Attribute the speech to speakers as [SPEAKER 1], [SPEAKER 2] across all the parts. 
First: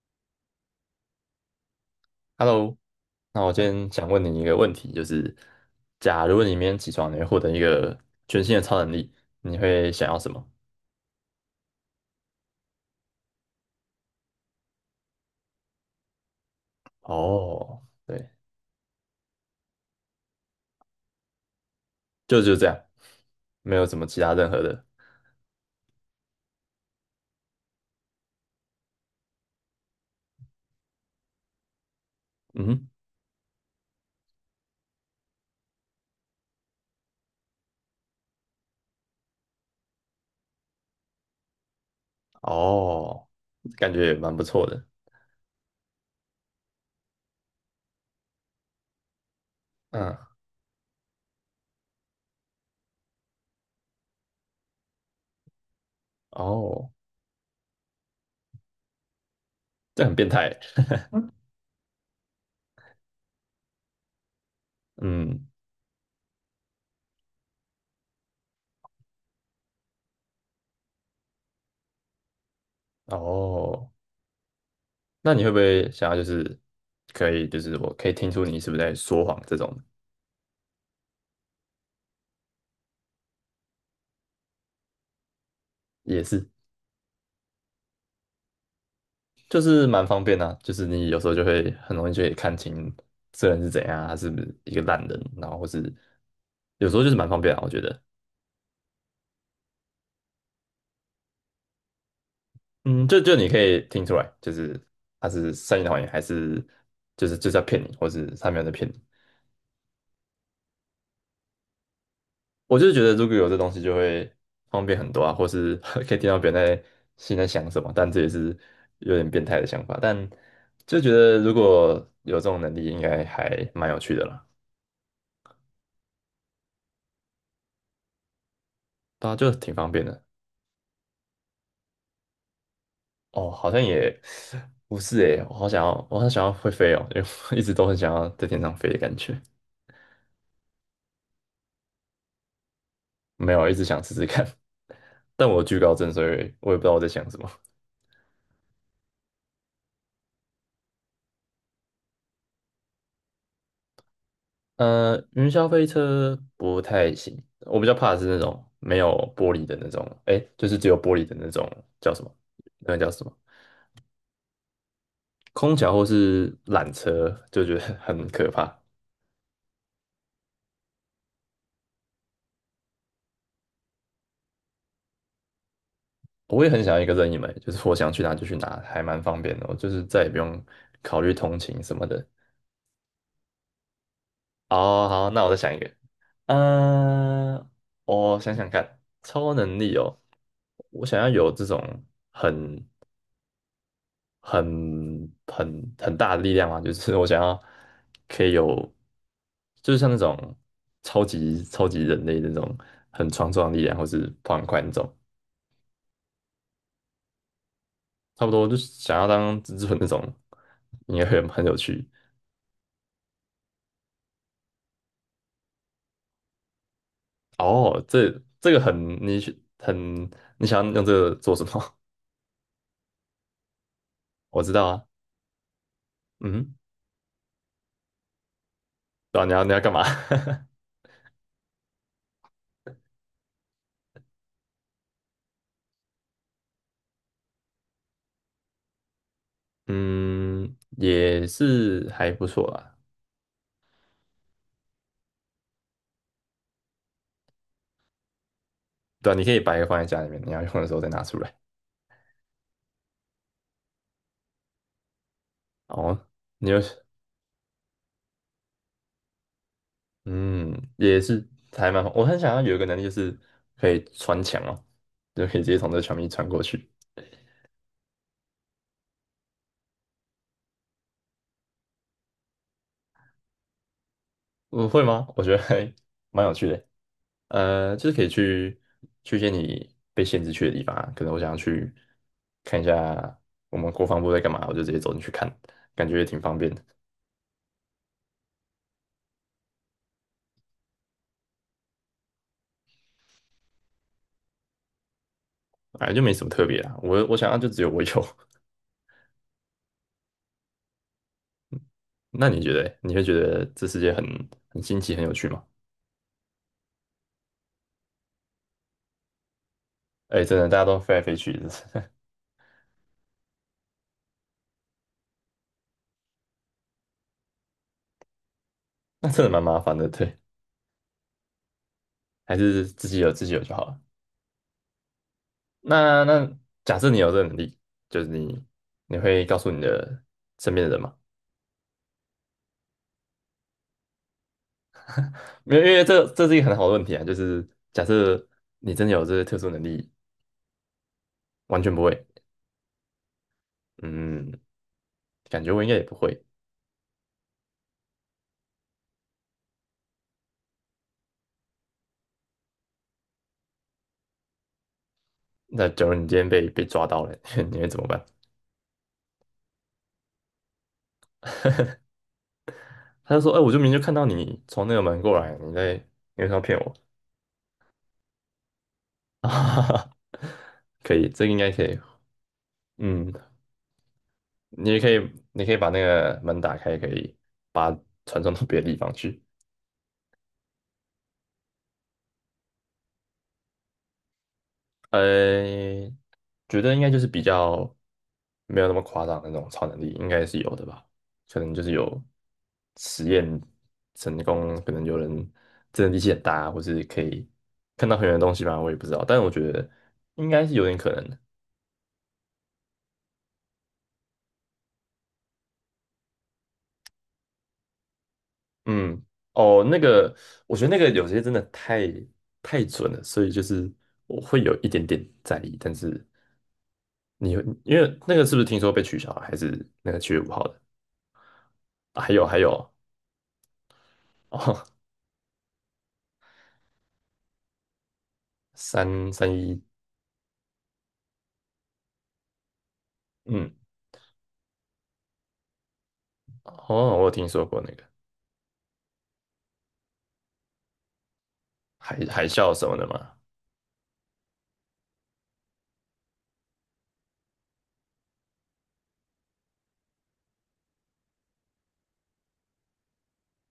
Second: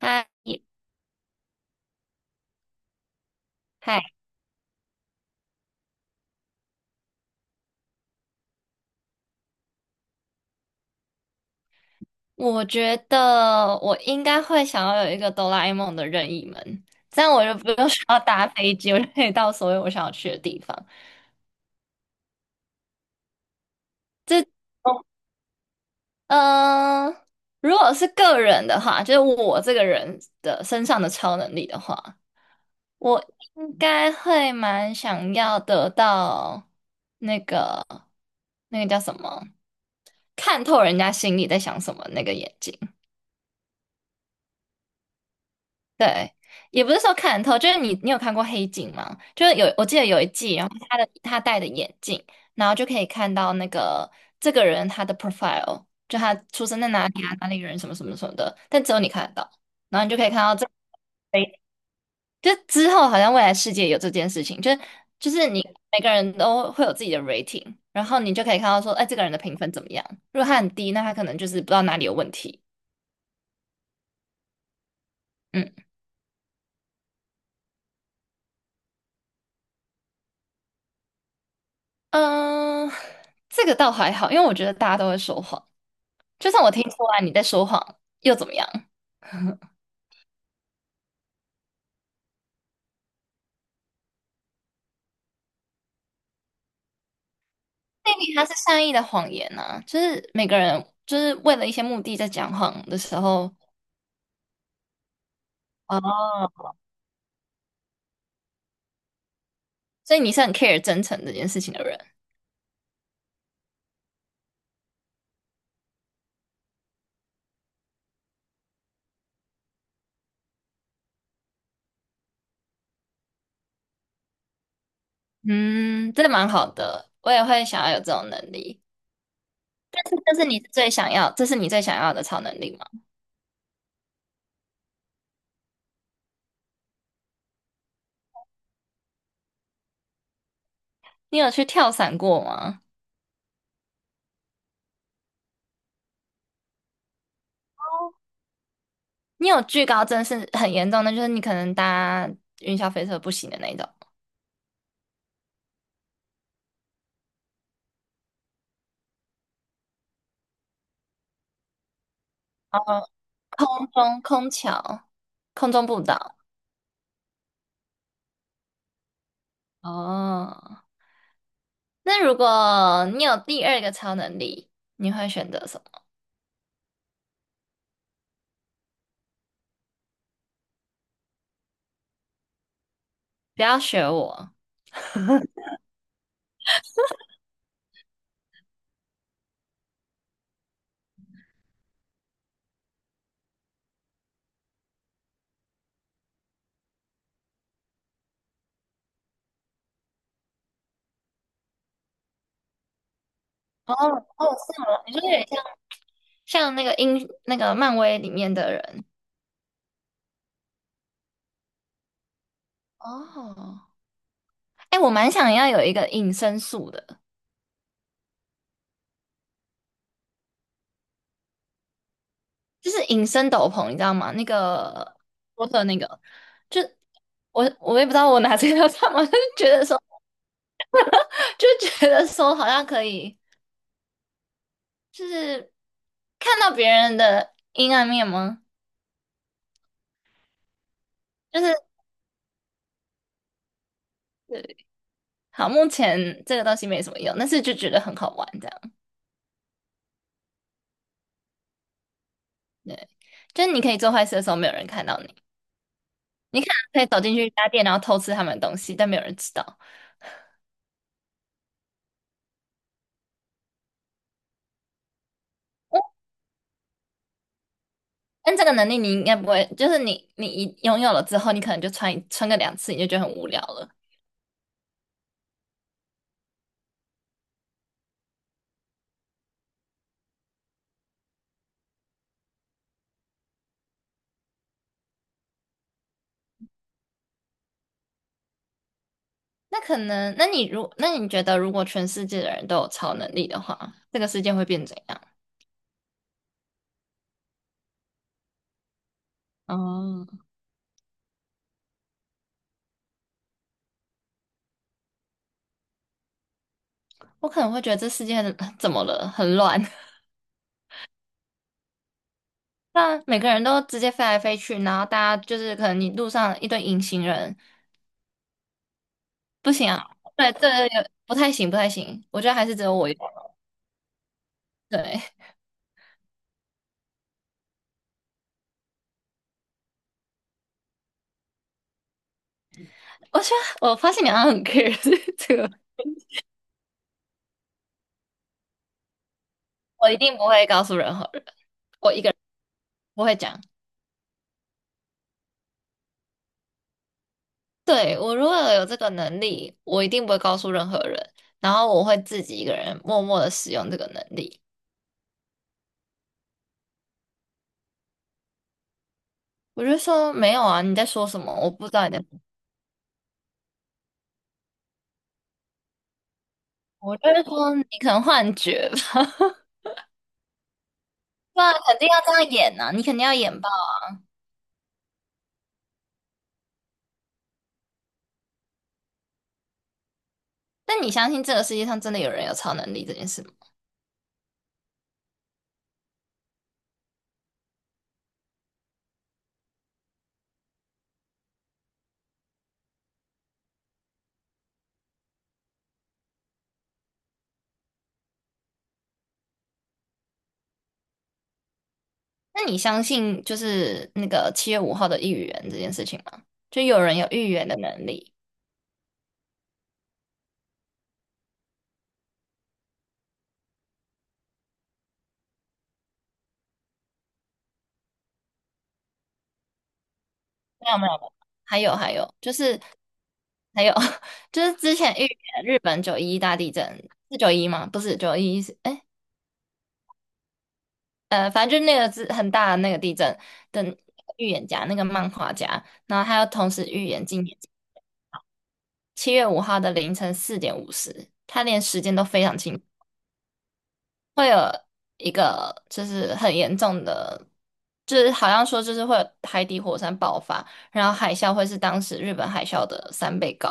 [SPEAKER 1] 嗨
[SPEAKER 2] Hello，那我今天
[SPEAKER 1] 嗨，
[SPEAKER 2] 想问你一个问题，就是假如你明天起床，你会获得一个全新的超能力，你会想要什么？
[SPEAKER 1] 我觉得我应该会想要有一个哆啦 A 梦的任意门，这样我就不
[SPEAKER 2] 哦，
[SPEAKER 1] 用 需要
[SPEAKER 2] 对，
[SPEAKER 1] 搭飞机，我就可以到所有我想要去的地方。
[SPEAKER 2] 就这样，没有什么其他
[SPEAKER 1] 这，
[SPEAKER 2] 任何的。
[SPEAKER 1] 嗯、呃如果是个人的话，就是我这个人的身上的超能力的话，
[SPEAKER 2] 嗯哼。
[SPEAKER 1] 我应该会蛮想要得到那个那个叫什么，看透人家心里在想什么那个眼睛。
[SPEAKER 2] 哦，感觉也蛮不错的。
[SPEAKER 1] 对，也不是说看透，就是你有看过《黑镜》吗？就是有，我记得
[SPEAKER 2] 嗯。
[SPEAKER 1] 有一季，然后他戴的眼镜，然后就可以看到那个这个人他的 profile，就他出生在
[SPEAKER 2] 哦，
[SPEAKER 1] 哪里啊，哪里人什么什么什么的，但只有你看得到，然
[SPEAKER 2] 这
[SPEAKER 1] 后你
[SPEAKER 2] 很
[SPEAKER 1] 就可
[SPEAKER 2] 变
[SPEAKER 1] 以看
[SPEAKER 2] 态
[SPEAKER 1] 到这，
[SPEAKER 2] 欸。
[SPEAKER 1] 诶就之后好像未来世界有这件事情，就是
[SPEAKER 2] 嗯。
[SPEAKER 1] 你每个人都会有自己的 rating，然后你就可以看到说，哎，这个人的评分怎么样？如果他很低，那他可能就是不知道哪里有问题。
[SPEAKER 2] 哦，那你会不
[SPEAKER 1] 嗯
[SPEAKER 2] 会想要就是可以就是我可以听出你是不是在说谎这种？
[SPEAKER 1] 嗯，这个倒还好，因为我觉得大家都会说谎。
[SPEAKER 2] 也是，
[SPEAKER 1] 就算我听出来你在说谎，又怎么样？
[SPEAKER 2] 就是蛮方便的啊，就是你有时候就会很容易就可以看清这人是怎样啊，他是不是一个烂人，然后或是有时候就是蛮方便啊，我觉得。
[SPEAKER 1] 那里它是善意的谎言啊。就是每个人就是为了一些目的在讲谎的
[SPEAKER 2] 嗯，
[SPEAKER 1] 时
[SPEAKER 2] 就你
[SPEAKER 1] 候，
[SPEAKER 2] 可以听出来，就是他是善意的谎言，还是
[SPEAKER 1] 哦，
[SPEAKER 2] 就是要骗你，或是他没有在骗你。
[SPEAKER 1] 所以你是很 care 真诚这件事情的人，
[SPEAKER 2] 我就是觉得如果有这东西就会方便很多啊，或是 可以听到别人在心里在想什么，但这也是有点变态的想法，但就觉得如果有这种能力，应该还蛮有趣的啦。
[SPEAKER 1] 嗯，真的蛮好的，我也会想要有这种能力。
[SPEAKER 2] 对啊，就挺方
[SPEAKER 1] 但
[SPEAKER 2] 便
[SPEAKER 1] 是，
[SPEAKER 2] 的。
[SPEAKER 1] 但是你最想要，这是你最想要的超能力吗？
[SPEAKER 2] 哦，好像也不是诶，我好想要，会飞哦，因为我一直都很想要在天上飞的感觉。
[SPEAKER 1] 你有去跳伞过吗？
[SPEAKER 2] 没有，一直想试试看，但我有惧高症，所以我也不知道我在想什么。
[SPEAKER 1] 你有惧高症是很严重的，就是你可能搭云霄飞车不行的那一种，
[SPEAKER 2] 云霄飞车不太行，我比较怕的是那种没有玻璃的那种，诶，就是只有玻璃的那种叫什么？那个
[SPEAKER 1] 哦，
[SPEAKER 2] 叫什么？
[SPEAKER 1] 空中空桥、空
[SPEAKER 2] 空
[SPEAKER 1] 中
[SPEAKER 2] 桥
[SPEAKER 1] 步
[SPEAKER 2] 或
[SPEAKER 1] 道，
[SPEAKER 2] 是缆车，就觉得很可怕。
[SPEAKER 1] 哦。那如果你有第二个超能力，你会选择什么？
[SPEAKER 2] 我也很想要一个任意门，就是我想去哪就去哪，还蛮方便的。我就是再也不用考虑通勤什么的。
[SPEAKER 1] 不要学我。
[SPEAKER 2] 哦，好，那我再想一个。呃，我想想看，超能力哦，我想要有这种很、很大的力量啊，就是我想要可以有，就是像那种超级超级人类那种很强壮的力
[SPEAKER 1] 哦
[SPEAKER 2] 量，或是
[SPEAKER 1] 哦，
[SPEAKER 2] 跑很快
[SPEAKER 1] 是吗？
[SPEAKER 2] 那种。
[SPEAKER 1] 你说有点像像那个英那个漫威里
[SPEAKER 2] 差不
[SPEAKER 1] 面
[SPEAKER 2] 多
[SPEAKER 1] 的
[SPEAKER 2] 就是
[SPEAKER 1] 人
[SPEAKER 2] 想要当蜘蛛人那种，应该会很有趣。
[SPEAKER 1] 哦。哎，我蛮想要有一个隐身术的，
[SPEAKER 2] 哦，这个很你很你想要用这个做什么？
[SPEAKER 1] 就是隐身斗篷，你知道吗？那
[SPEAKER 2] 我知道啊。
[SPEAKER 1] 个波特那个，
[SPEAKER 2] 嗯。
[SPEAKER 1] 就我也不知道我拿这个要干嘛，就是
[SPEAKER 2] 对啊，你要
[SPEAKER 1] 觉
[SPEAKER 2] 你要
[SPEAKER 1] 得
[SPEAKER 2] 干
[SPEAKER 1] 说
[SPEAKER 2] 嘛？
[SPEAKER 1] 就觉得说好像可以，就是看到别人的阴暗面吗？
[SPEAKER 2] 嗯，也
[SPEAKER 1] 就是。
[SPEAKER 2] 是还不错啦。
[SPEAKER 1] 好，目前这个东西没什么用，但是就觉得很好玩，这样。
[SPEAKER 2] 对啊，你可以把一个放在家里面，你要用的时候再拿出来。
[SPEAKER 1] 对，就是你可以做坏事的时候，没有人看到你。
[SPEAKER 2] 哦，
[SPEAKER 1] 你可
[SPEAKER 2] 你有，
[SPEAKER 1] 能可以走进去一家店，然后偷吃他们的东西，但没有人知道。
[SPEAKER 2] 嗯，也是还蛮好。我很想要有一个能力，就是可以穿墙哦，就可以直接从这墙壁穿过去。
[SPEAKER 1] 但这个能力你应该不会，就是你一拥有了之后，你可能就穿一穿个两次，你就觉得很无聊了。
[SPEAKER 2] 我会吗？我觉得还蛮有趣的。就是可以去一些你被限制去的地方啊，可能我想要去看一下我们国防部在干嘛，我就直接走进去看，感觉也挺方便的。
[SPEAKER 1] 那可能，那你觉得，如果全世界的人都有超能力的话，这个世界会变怎样？
[SPEAKER 2] 哎，就没什么特别啊。我想要就只有我有。
[SPEAKER 1] 哦，
[SPEAKER 2] 那你觉得欸你会觉得这世界很新奇、很有趣吗？
[SPEAKER 1] 我可能会觉得这世界很 怎么了，很乱。
[SPEAKER 2] 哎，真的，大家都飞来飞去，
[SPEAKER 1] 那每个人都直接飞来飞去，然后大家就是可能你路上一堆隐形人，
[SPEAKER 2] 那真的蛮
[SPEAKER 1] 不
[SPEAKER 2] 麻
[SPEAKER 1] 行
[SPEAKER 2] 烦的。
[SPEAKER 1] 啊，
[SPEAKER 2] 对，
[SPEAKER 1] 对对对有不太行，不太行。我觉得
[SPEAKER 2] 还
[SPEAKER 1] 还是只
[SPEAKER 2] 是
[SPEAKER 1] 有
[SPEAKER 2] 自
[SPEAKER 1] 我有
[SPEAKER 2] 己有自己有就好了。
[SPEAKER 1] 对，
[SPEAKER 2] 那假设你有这个能力，就是你会告诉你的身边的人吗？
[SPEAKER 1] 我觉得我发现你好像很 care 这个，
[SPEAKER 2] 没有，因为这是一个很好的问题啊。就是假设你真的有这些特殊能力，
[SPEAKER 1] 我一定不会告诉任何人，
[SPEAKER 2] 完全不会。
[SPEAKER 1] 不会讲。
[SPEAKER 2] 嗯，感觉我应该也不会。
[SPEAKER 1] 对，我如果有这个能力，我一定不会告诉任何人，然后我会自己一个人默默的使用这个能力。
[SPEAKER 2] 那假如你今天被抓到了，你会怎么办？
[SPEAKER 1] 我就说没有啊，你在说什么？我不知道你在说什
[SPEAKER 2] 他就说："哎、我就明明就看到你从那个门过来，你为什么要骗我？"
[SPEAKER 1] 么我就是说你可能幻觉吧，
[SPEAKER 2] 哈 哈，可以，这个应
[SPEAKER 1] 对
[SPEAKER 2] 该
[SPEAKER 1] 啊，
[SPEAKER 2] 可以。
[SPEAKER 1] 肯定要这样演呐、啊，你肯定
[SPEAKER 2] 嗯，
[SPEAKER 1] 要演爆。
[SPEAKER 2] 你也可以，你可以把那个门打开，可以把它传送到别的地方去。
[SPEAKER 1] 但你相信这个世界上真的有人有超能力这件事吗？
[SPEAKER 2] 呃，觉得应该就是比较没有那么夸张的那种超能力，应该是有的吧？可能就是有实验成功，可能有人真的力气很大，或是可以看到很远的东西吧，我也不知道。但我觉得应该是有点可能的。
[SPEAKER 1] 那你相信就是那个七月五号的预言这件事情吗？就有人有预言的能力？
[SPEAKER 2] 嗯。哦，那个，我觉得那个有些真的太准了，所以就是我会有一点点在意。但是你会因为那个是不是听说被取消了，还是那个7月5号的？啊，
[SPEAKER 1] 没有没有，没有还有还
[SPEAKER 2] 还
[SPEAKER 1] 有
[SPEAKER 2] 有
[SPEAKER 1] 就
[SPEAKER 2] 还
[SPEAKER 1] 是
[SPEAKER 2] 有
[SPEAKER 1] 还有 就是之前预言日本911大地震是九一吗？不是九一是哎
[SPEAKER 2] 331。
[SPEAKER 1] 呃，反正就那个是很大的那个地震
[SPEAKER 2] 嗯。
[SPEAKER 1] 的预言家，那个漫画家，然后他又同时预
[SPEAKER 2] 哦，我
[SPEAKER 1] 言
[SPEAKER 2] 有
[SPEAKER 1] 今
[SPEAKER 2] 听
[SPEAKER 1] 年
[SPEAKER 2] 说过那个
[SPEAKER 1] 七月五号的凌晨4:50，他连时间
[SPEAKER 2] 海
[SPEAKER 1] 都非
[SPEAKER 2] 海
[SPEAKER 1] 常
[SPEAKER 2] 啸
[SPEAKER 1] 清。
[SPEAKER 2] 什么的嘛。
[SPEAKER 1] 会有一个就是很严重的，就是好像说就是会有海底火山爆发，然后海啸会是当时日本海啸的3倍高。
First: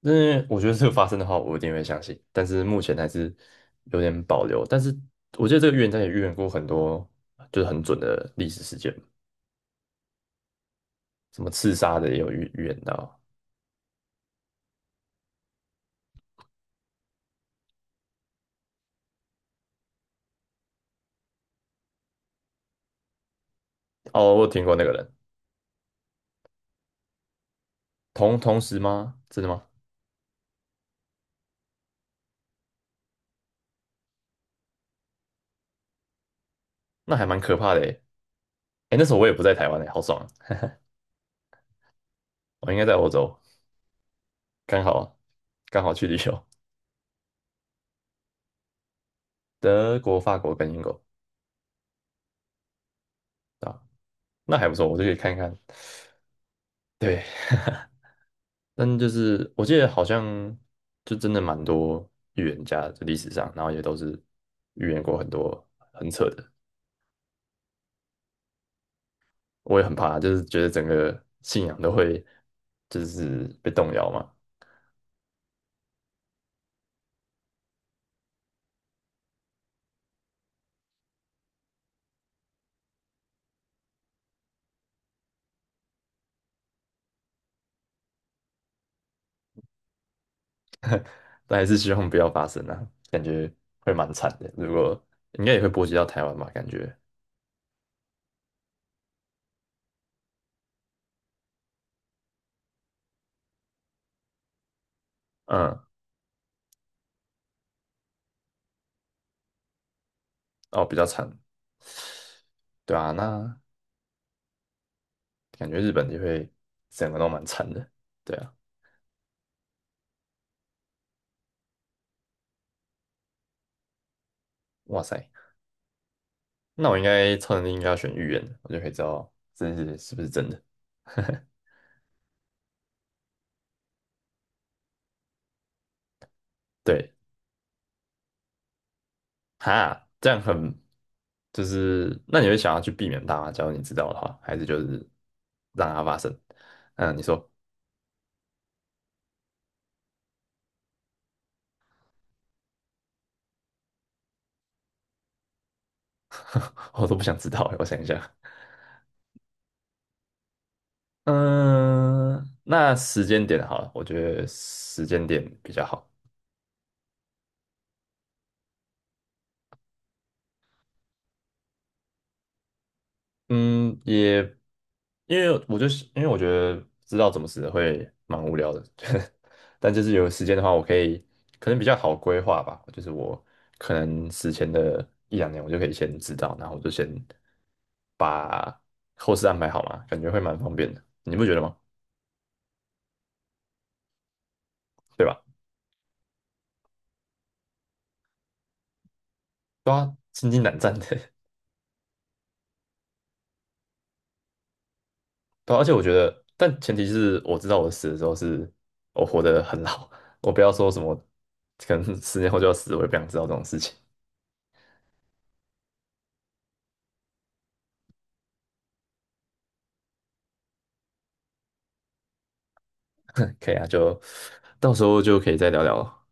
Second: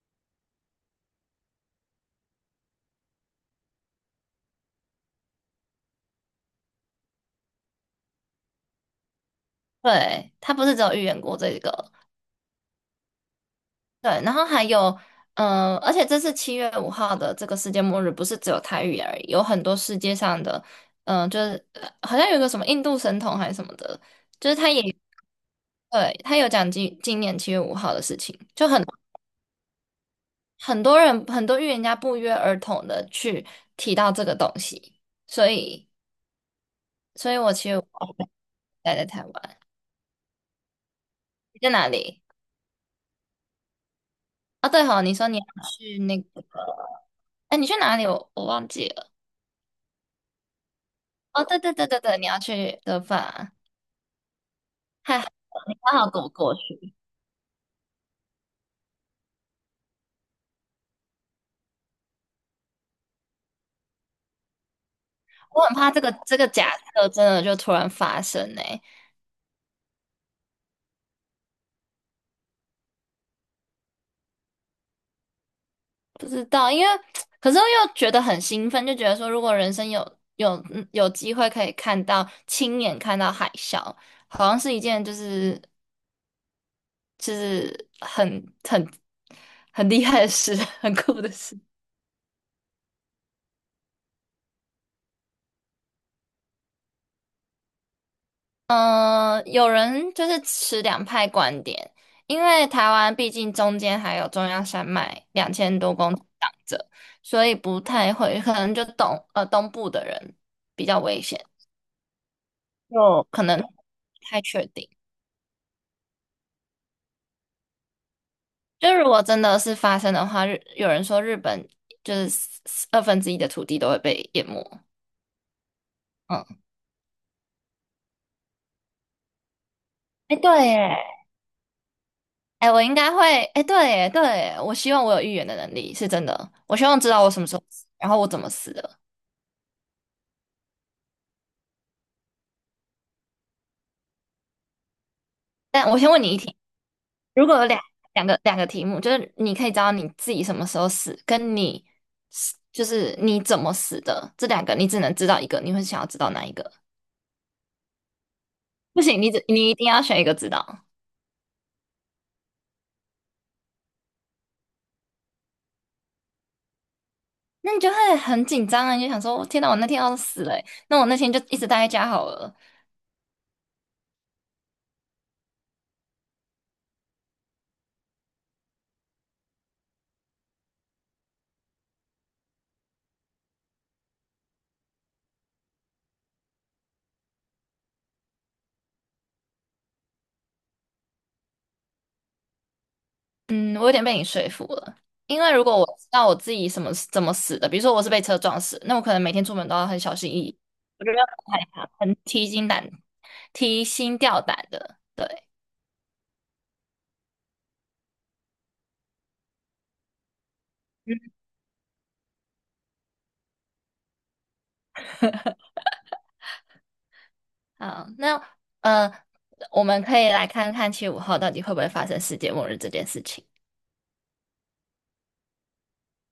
[SPEAKER 2] 那我觉得这个发生的话，我一定会相信，但是目前还是有点保留，但是我觉得这个预言家也预言过很多，就是很准的历史事件，
[SPEAKER 1] 对，他不是只有预言过
[SPEAKER 2] 什么
[SPEAKER 1] 这
[SPEAKER 2] 刺
[SPEAKER 1] 个，
[SPEAKER 2] 杀的也有预言到。
[SPEAKER 1] 对，然后还有，而且这次七月五号的这个世界末日，不是只有它预言而已，有很多世界上的，好像有一个什么印度神童还是什么的，
[SPEAKER 2] 哦，我有
[SPEAKER 1] 就是
[SPEAKER 2] 听
[SPEAKER 1] 他
[SPEAKER 2] 过
[SPEAKER 1] 也
[SPEAKER 2] 那个人。
[SPEAKER 1] 对他有讲今年七月五号的事情，
[SPEAKER 2] 同同
[SPEAKER 1] 就
[SPEAKER 2] 时
[SPEAKER 1] 很。
[SPEAKER 2] 吗？真的吗？
[SPEAKER 1] 很多人很多预言家不约而同的去提到这个东西，所以，
[SPEAKER 2] 那还
[SPEAKER 1] 所以
[SPEAKER 2] 蛮
[SPEAKER 1] 我
[SPEAKER 2] 可
[SPEAKER 1] 其
[SPEAKER 2] 怕
[SPEAKER 1] 实
[SPEAKER 2] 的欸诶。
[SPEAKER 1] 我待
[SPEAKER 2] 哎，那
[SPEAKER 1] 在
[SPEAKER 2] 时候
[SPEAKER 1] 台
[SPEAKER 2] 我也不在
[SPEAKER 1] 湾，
[SPEAKER 2] 台湾诶，好爽啊！
[SPEAKER 1] 你在哪里？
[SPEAKER 2] 我应该在欧洲，
[SPEAKER 1] 哦，
[SPEAKER 2] 刚
[SPEAKER 1] 对
[SPEAKER 2] 好
[SPEAKER 1] 吼，
[SPEAKER 2] 啊，
[SPEAKER 1] 你说你要
[SPEAKER 2] 刚好
[SPEAKER 1] 去
[SPEAKER 2] 去旅
[SPEAKER 1] 那个，
[SPEAKER 2] 游，
[SPEAKER 1] 哎，你去哪里？我忘记了。
[SPEAKER 2] 德国、法国跟英国
[SPEAKER 1] 哦，对对对对对，你要去德法，
[SPEAKER 2] 啊，那还不错，我就可以
[SPEAKER 1] 还
[SPEAKER 2] 看看。
[SPEAKER 1] 刚好跟我过去。
[SPEAKER 2] 对，但就是我记得好像就真的蛮多预言家的历史上，然后也都是预言过很
[SPEAKER 1] 我
[SPEAKER 2] 多
[SPEAKER 1] 很怕这
[SPEAKER 2] 很
[SPEAKER 1] 个
[SPEAKER 2] 扯
[SPEAKER 1] 这个
[SPEAKER 2] 的。
[SPEAKER 1] 假设真的就突然发生呢、
[SPEAKER 2] 我也很怕，就是觉得整个信仰都会就是被动摇嘛。
[SPEAKER 1] 不知道，因为 可是又觉得很兴奋，就觉得说如果人生有机会可以看到亲眼看到海啸，好像是一件就是就是很厉害的事，很酷的
[SPEAKER 2] 但
[SPEAKER 1] 事。
[SPEAKER 2] 还是希望不要发生啊，感觉会蛮惨的。如果应该也会波及到台湾吧，感觉，
[SPEAKER 1] 有人就是持两派观点，因为台湾毕竟中间还有中央山脉两千
[SPEAKER 2] 嗯。
[SPEAKER 1] 多公里挡着，所以不太会，可能就东部的人
[SPEAKER 2] 哦，
[SPEAKER 1] 比
[SPEAKER 2] 比
[SPEAKER 1] 较
[SPEAKER 2] 较
[SPEAKER 1] 危
[SPEAKER 2] 惨。
[SPEAKER 1] 险，
[SPEAKER 2] 对啊，
[SPEAKER 1] 就可
[SPEAKER 2] 那
[SPEAKER 1] 能不太确定。
[SPEAKER 2] 感觉日本就会整个都蛮惨的。对啊。
[SPEAKER 1] 就如果真的是发生的话，有人说日本就是1/42的土地都会被淹没。
[SPEAKER 2] 哇塞，
[SPEAKER 1] 嗯，
[SPEAKER 2] 那我应该超能力应该要选预言的，我就可以知道这是不是
[SPEAKER 1] 哎，
[SPEAKER 2] 真的。
[SPEAKER 1] 对耶，哎，我应该会，哎，对耶，对耶，我希望我有预言的能力，是真的。我希望知
[SPEAKER 2] 对。
[SPEAKER 1] 道我什么时候死，然后我怎么死的。
[SPEAKER 2] 哈，这样很就是，那你会想要去避免它吗？假如你知道的话，还是就是让
[SPEAKER 1] 但我
[SPEAKER 2] 它
[SPEAKER 1] 先
[SPEAKER 2] 发
[SPEAKER 1] 问你
[SPEAKER 2] 生？
[SPEAKER 1] 一题，
[SPEAKER 2] 嗯，你
[SPEAKER 1] 如
[SPEAKER 2] 说。
[SPEAKER 1] 果有两个题目，就是你可以知道你自己什么时候死，跟你就是你怎么死的，这两个你只能知道一个，你会想要知道哪一个？
[SPEAKER 2] 我都不想知道欸，我想一下。
[SPEAKER 1] 不行，你一定要选一个知道，
[SPEAKER 2] 嗯，那时间点好了，我觉得时间点比较好。
[SPEAKER 1] 那你就会很紧张啊，你就想说，天哪，我那天要是死了耶那我那天就一直待在家好了。
[SPEAKER 2] 嗯，也因为我觉得知道怎么死会蛮无聊的，但就是有时间的话，我可能比较好规划吧。就是我可能死前的一两年，我就可以先知道，然后我就先把后事安排好嘛，感觉会蛮方便的。你不觉得吗？
[SPEAKER 1] 嗯，我有点被你说服了，
[SPEAKER 2] 对吧？
[SPEAKER 1] 因为如果我知道我自己怎么死的，比如说我是被车撞死，那我可能每天出门都要
[SPEAKER 2] 都
[SPEAKER 1] 很小
[SPEAKER 2] 要
[SPEAKER 1] 心翼
[SPEAKER 2] 心
[SPEAKER 1] 翼，
[SPEAKER 2] 惊胆战
[SPEAKER 1] 我觉得
[SPEAKER 2] 的。
[SPEAKER 1] 很害怕，很提心胆、提心吊胆的。对，
[SPEAKER 2] 对啊，而且我觉得，但前提是我知道我死的时候是我活得很老，我不要说什么可能10年后就要死，我也不想知道这种事情。
[SPEAKER 1] 好，那呃，我们可以来看看7/5号到底会不会发生世界末日这件事情。
[SPEAKER 2] 可以啊，就到时候就可以再聊聊了，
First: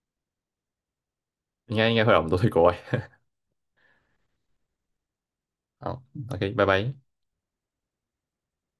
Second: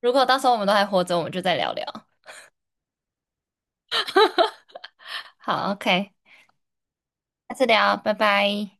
[SPEAKER 1] 如果到时候我们都还活着，我们就再聊
[SPEAKER 2] 应
[SPEAKER 1] 聊。
[SPEAKER 2] 该应该会啊，我们都去国外。
[SPEAKER 1] 好
[SPEAKER 2] 好
[SPEAKER 1] ，OK，
[SPEAKER 2] ，OK，拜拜。
[SPEAKER 1] 下次聊，拜拜。